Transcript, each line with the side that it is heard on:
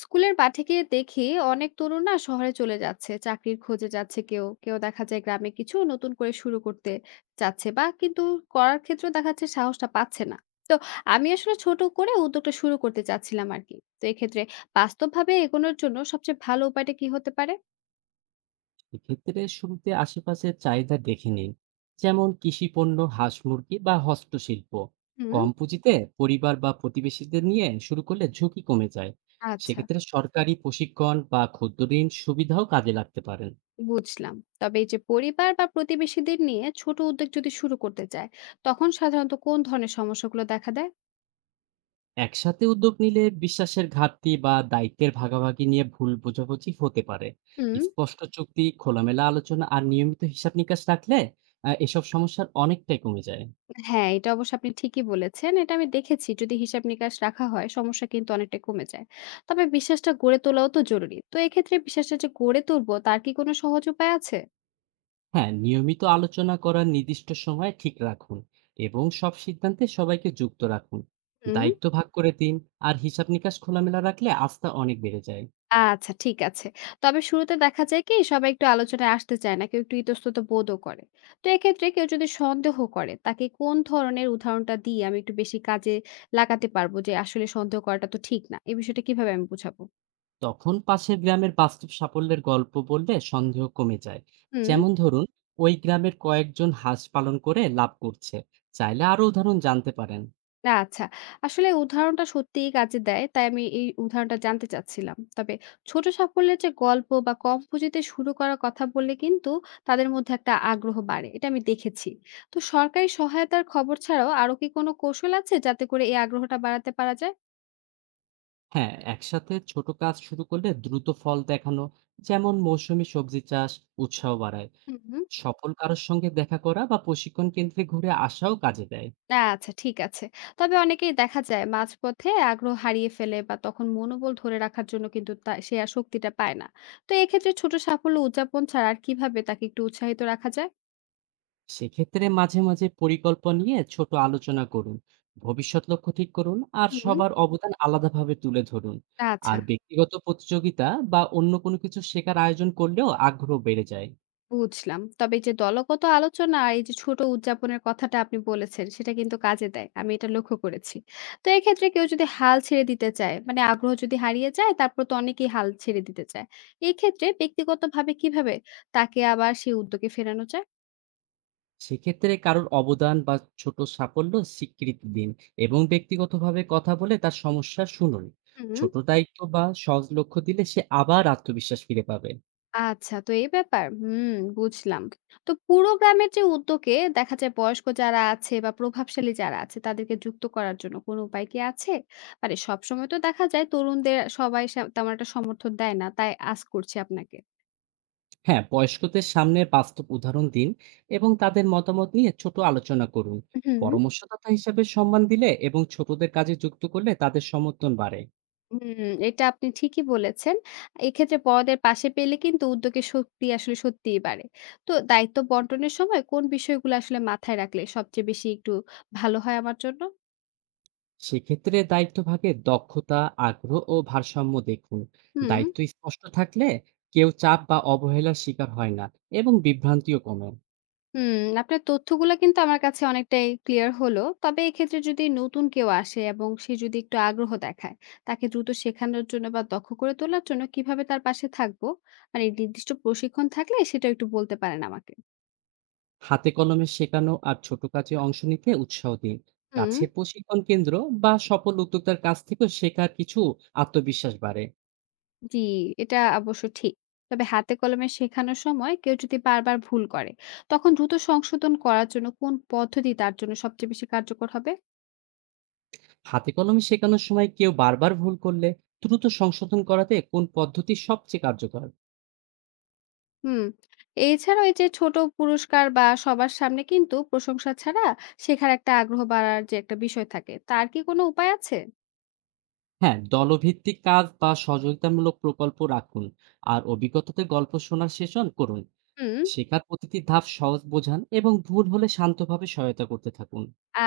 left: স্কুলের মাঠে গিয়ে দেখি অনেক তরুণ না শহরে চলে যাচ্ছে চাকরির খোঁজে যাচ্ছে, কেউ কেউ দেখা যায় গ্রামে কিছু নতুন করে শুরু করতে চাচ্ছে বা কিন্তু করার ক্ষেত্রে দেখা যাচ্ছে সাহসটা পাচ্ছে না। তো আমি আসলে ছোট করে উদ্যোগটা শুরু করতে চাচ্ছিলাম আর কি। তো এক্ষেত্রে বাস্তবভাবে এগোনোর জন্য সবচেয়ে ভালো উপায়টা কি হতে পারে?
right: এক্ষেত্রে শুরুতে আশেপাশের চাহিদা দেখে নিন। যেমন কৃষিপণ্য, হাঁস মুরগি বা হস্তশিল্প।
left: হুম।
right: কম পুঁজিতে পরিবার বা প্রতিবেশীদের নিয়ে শুরু করলে ঝুঁকি কমে যায়।
left: আচ্ছা,
right: সেক্ষেত্রে সরকারি প্রশিক্ষণ বা ক্ষুদ্র ঋণ সুবিধাও কাজে লাগতে পারেন।
left: বুঝলাম। তবে এই যে পরিবার বা প্রতিবেশীদের নিয়ে ছোট উদ্যোগ যদি শুরু করতে চায়, তখন সাধারণত কোন ধরনের সমস্যাগুলো দেখা দেয়?
right: একসাথে উদ্যোগ নিলে বিশ্বাসের ঘাটতি বা দায়িত্বের ভাগাভাগি নিয়ে ভুল বোঝাবুঝি হতে পারে।
left: হুম।
right: স্পষ্ট চুক্তি, খোলামেলা আলোচনা আর নিয়মিত হিসাব নিকাশ রাখলে এসব সমস্যার অনেকটাই কমে যায়।
left: হ্যাঁ, এটা অবশ্য আপনি ঠিকই বলেছেন। এটা আমি দেখেছি। যদি হিসাব নিকাশ রাখা হয়, সমস্যা কিন্তু অনেকটাই কমে যায়। তবে বিশ্বাসটা গড়ে তোলাও তো জরুরি। তো এক্ষেত্রে বিশ্বাসটা যে গড়ে তুলবো, তার কি কোনো সহজ উপায় আছে?
right: হ্যাঁ, নিয়মিত আলোচনা করার নির্দিষ্ট সময় ঠিক রাখুন এবং সব সিদ্ধান্তে সবাইকে যুক্ত রাখুন।
left: হুম।
right: দায়িত্ব ভাগ করে দিন আর হিসাব নিকাশ খোলামেলা রাখলে আস্থা অনেক বেড়ে যায়।
left: আচ্ছা, ঠিক আছে। তবে শুরুতে দেখা যায় কি, সবাই একটু আলোচনায় আসতে চায় না। কেউ একটু ইতস্তত বোধও করে। তো এক্ষেত্রে কেউ যদি সন্দেহ করে, তাকে কোন ধরনের উদাহরণটা দিয়ে আমি একটু বেশি কাজে লাগাতে পারবো যে আসলে সন্দেহ করাটা তো ঠিক না। এই বিষয়টা কিভাবে আমি বুঝাবো?
right: তখন পাশের গ্রামের বাস্তব সাফল্যের গল্প বললে সন্দেহ কমে যায়।
left: হুম।
right: যেমন ধরুন, ওই গ্রামের কয়েকজন হাঁস পালন করে লাভ করছে। চাইলে আরো উদাহরণ জানতে পারেন।
left: না, আচ্ছা। আসলে উদাহরণটা সত্যিই কাজে দেয়। তাই আমি এই উদাহরণটা জানতে চাচ্ছিলাম। তবে ছোট সাফল্যের যে গল্প বা কম পুঁজিতে শুরু করার কথা বললে কিন্তু তাদের মধ্যে একটা আগ্রহ বাড়ে। এটা আমি দেখেছি। তো সরকারি সহায়তার খবর ছাড়াও আরো কি কোনো কৌশল আছে যাতে করে এই আগ্রহটা বাড়াতে পারা যায়?
right: হ্যাঁ, একসাথে ছোট কাজ শুরু করলে দ্রুত ফল দেখানো, যেমন মৌসুমী সবজি চাষ, উৎসাহ বাড়ায়।
left: হুম, হুম।
right: সফল কারোর সঙ্গে দেখা করা বা প্রশিক্ষণ কেন্দ্রে ঘুরে আসাও কাজে দেয়।
left: আচ্ছা, ঠিক আছে। তবে অনেকেই দেখা যায় মাঝপথে আগ্রহ হারিয়ে ফেলে বা তখন মনোবল ধরে রাখার জন্য কিন্তু তা সে আর শক্তিটা পায় না। তো এক্ষেত্রে ছোট সাফল্য উদযাপন ছাড়া আর কিভাবে তাকে একটু উৎসাহিত রাখা যায়?
right: সেক্ষেত্রে মাঝে মাঝে পরিকল্পনা নিয়ে ছোট আলোচনা করুন। ভবিষ্যৎ লক্ষ্য ঠিক করুন আর
left: হুম।
right: সবার অবদান আলাদাভাবে তুলে ধরুন।
left: আচ্ছা,
right: আর ব্যক্তিগত প্রতিযোগিতা বা অন্য কোনো কিছু শেখার আয়োজন করলেও আগ্রহ বেড়ে যায়।
left: বুঝলাম। তবে এই যে দলগত আলোচনা আর এই যে ছোট উদযাপনের কথাটা আপনি বলেছেন, সেটা কিন্তু কাজে দেয়। আমি এটা লক্ষ্য করেছি। তো এক্ষেত্রে কেউ যদি হাল ছেড়ে দিতে চায়, মানে আগ্রহ যদি হারিয়ে যায়, তারপর তো অনেকেই হাল ছেড়ে দিতে চায়। এই ক্ষেত্রে ব্যক্তিগতভাবে কিভাবে তাকে আবার সেই উদ্যোগে ফেরানো যায়?
right: সেক্ষেত্রে কারোর অবদান বা ছোট সাফল্য স্বীকৃতি দিন এবং ব্যক্তিগতভাবে কথা বলে তার সমস্যা শুনুন।
left: হুম।
right: ছোট দায়িত্ব বা সহজ লক্ষ্য দিলে সে আবার আত্মবিশ্বাস ফিরে পাবে।
left: আচ্ছা, তো এই ব্যাপার? হুম, বুঝলাম। তো পুরো গ্রামের যে উদ্যোগে দেখা যায় বয়স্ক যারা আছে বা প্রভাবশালী যারা আছে তাদেরকে যুক্ত করার জন্য কোনো উপায় কি আছে? মানে সবসময় তো দেখা যায় তরুণদের সবাই সে তেমন একটা সমর্থন দেয় না। তাই আস করছি আপনাকে।
right: হ্যাঁ, বয়স্কদের সামনে বাস্তব উদাহরণ দিন এবং তাদের মতামত নিয়ে ছোট আলোচনা করুন।
left: হুম।
right: পরামর্শদাতা হিসাবে সম্মান দিলে এবং ছোটদের কাজে যুক্ত করলে তাদের সমর্থন বাড়ে।
left: হুম, এটা আপনি ঠিকই বলেছেন। এক্ষেত্রে বড়দের পাশে পেলে কিন্তু উদ্যোগের শক্তি আসলে সত্যিই বাড়ে। তো দায়িত্ব বন্টনের সময় কোন বিষয়গুলো আসলে মাথায় রাখলে সবচেয়ে বেশি একটু ভালো হয় আমার জন্য?
right: সেক্ষেত্রে দায়িত্ব ভাগে দক্ষতা, আগ্রহ ও ভারসাম্য দেখুন।
left: হুম।
right: দায়িত্ব স্পষ্ট থাকলে কেউ চাপ বা অবহেলার শিকার হয় না এবং বিভ্রান্তিও কমে।
left: হুম, আপনার তথ্যগুলা কিন্তু আমার কাছে অনেকটাই ক্লিয়ার হলো। তবে এক্ষেত্রে যদি নতুন কেউ আসে এবং সে যদি একটু আগ্রহ দেখায়, তাকে দ্রুত শেখানোর জন্য বা দক্ষ করে তোলার জন্য কিভাবে তার পাশে থাকবো? মানে নির্দিষ্ট প্রশিক্ষণ থাকলে সেটা একটু বলতে পারেন আমাকে।
right: হাতে কলমে শেখানো আর ছোট কাজে অংশ নিতে উৎসাহ দিন।
left: হুম।
right: কাছের প্রশিক্ষণ কেন্দ্র বা সফল উদ্যোক্তার কাছ থেকেও শেখার কিছু আত্মবিশ্বাস বাড়ে।
left: জি, এটা অবশ্য ঠিক। তবে হাতে কলমে শেখানোর সময় কেউ যদি বারবার ভুল করে, তখন দ্রুত সংশোধন করার জন্য কোন পদ্ধতি তার জন্য সবচেয়ে বেশি কার্যকর হবে?
right: হাতে কলমে শেখানোর সময় কেউ বারবার ভুল করলে দ্রুত সংশোধন করাতে কোন পদ্ধতি সবচেয়ে কার্যকর?
left: হুম, এছাড়াও এই যে ছোট পুরস্কার বা সবার সামনে কিন্তু প্রশংসা ছাড়া শেখার একটা আগ্রহ বাড়ার যে একটা বিষয় থাকে, তার কি কোনো উপায় আছে?
right: হ্যাঁ, দলভিত্তিক কাজ বা সহযোগিতামূলক প্রকল্প রাখুন আর অভিজ্ঞতাতে গল্প শোনার সেশন করুন।
left: হুম।
right: শেখার প্রতিটি ধাপ সহজ বোঝান এবং ভুল হলে শান্তভাবে সহায়তা করতে থাকুন।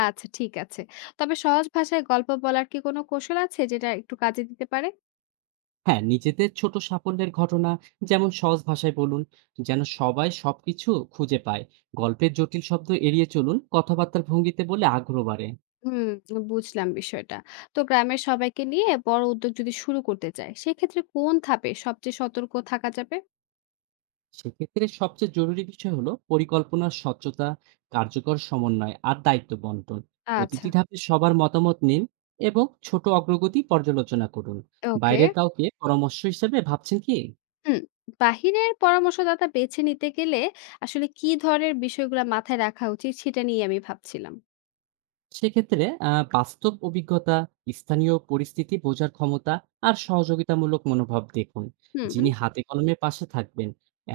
left: আচ্ছা, ঠিক আছে। তবে সহজ ভাষায় গল্প বলার কি কোনো কৌশল আছে যেটা একটু কাজে দিতে পারে?
right: হ্যাঁ, নিজেদের ছোট সাফল্যের ঘটনা যেমন সহজ ভাষায় বলুন, যেন সবাই সবকিছু খুঁজে পায়। গল্পের জটিল শব্দ এড়িয়ে চলুন, কথাবার্তার ভঙ্গিতে বলে আগ্রহ বাড়ে।
left: হুম, বুঝলাম বিষয়টা। তো গ্রামের সবাইকে নিয়ে বড় উদ্যোগ যদি শুরু করতে চায়, সেক্ষেত্রে কোন ধাপে সবচেয়ে সতর্ক থাকা যাবে?
right: সেক্ষেত্রে সবচেয়ে জরুরি বিষয় হলো পরিকল্পনার স্বচ্ছতা, কার্যকর সমন্বয় আর দায়িত্ব বন্টন।
left: আচ্ছা,
right: প্রতিটি ধাপে সবার মতামত নিন এবং ছোট অগ্রগতি পর্যালোচনা করুন।
left: ওকে।
right: বাইরের কাউকে পরামর্শ হিসেবে ভাবছেন কি?
left: হুম, বাহিরের পরামর্শদাতা বেছে নিতে গেলে আসলে কি ধরনের বিষয়গুলো মাথায় রাখা উচিত সেটা নিয়ে আমি ভাবছিলাম।
right: সেক্ষেত্রে বাস্তব অভিজ্ঞতা, স্থানীয় পরিস্থিতি বোঝার ক্ষমতা আর সহযোগিতামূলক মনোভাব দেখুন।
left: হুম,
right: যিনি হাতে কলমে পাশে থাকবেন,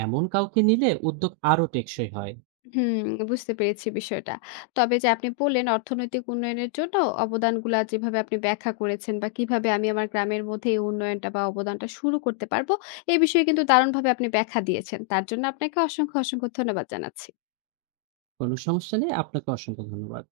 right: এমন কাউকে নিলে উদ্যোগ আরও টেকসই হয়।
left: হুম, বুঝতে পেরেছি বিষয়টা। তবে যে আপনি বললেন অর্থনৈতিক উন্নয়নের জন্য অবদানগুলা যেভাবে আপনি ব্যাখ্যা করেছেন বা কিভাবে আমি আমার গ্রামের মধ্যে এই উন্নয়নটা বা অবদানটা শুরু করতে পারবো, এ বিষয়ে কিন্তু দারুণভাবে আপনি ব্যাখ্যা দিয়েছেন। তার জন্য আপনাকে অসংখ্য, অসংখ্য ধন্যবাদ জানাচ্ছি।
right: কোনো সমস্যা নেই, আপনাকে অসংখ্য ধন্যবাদ।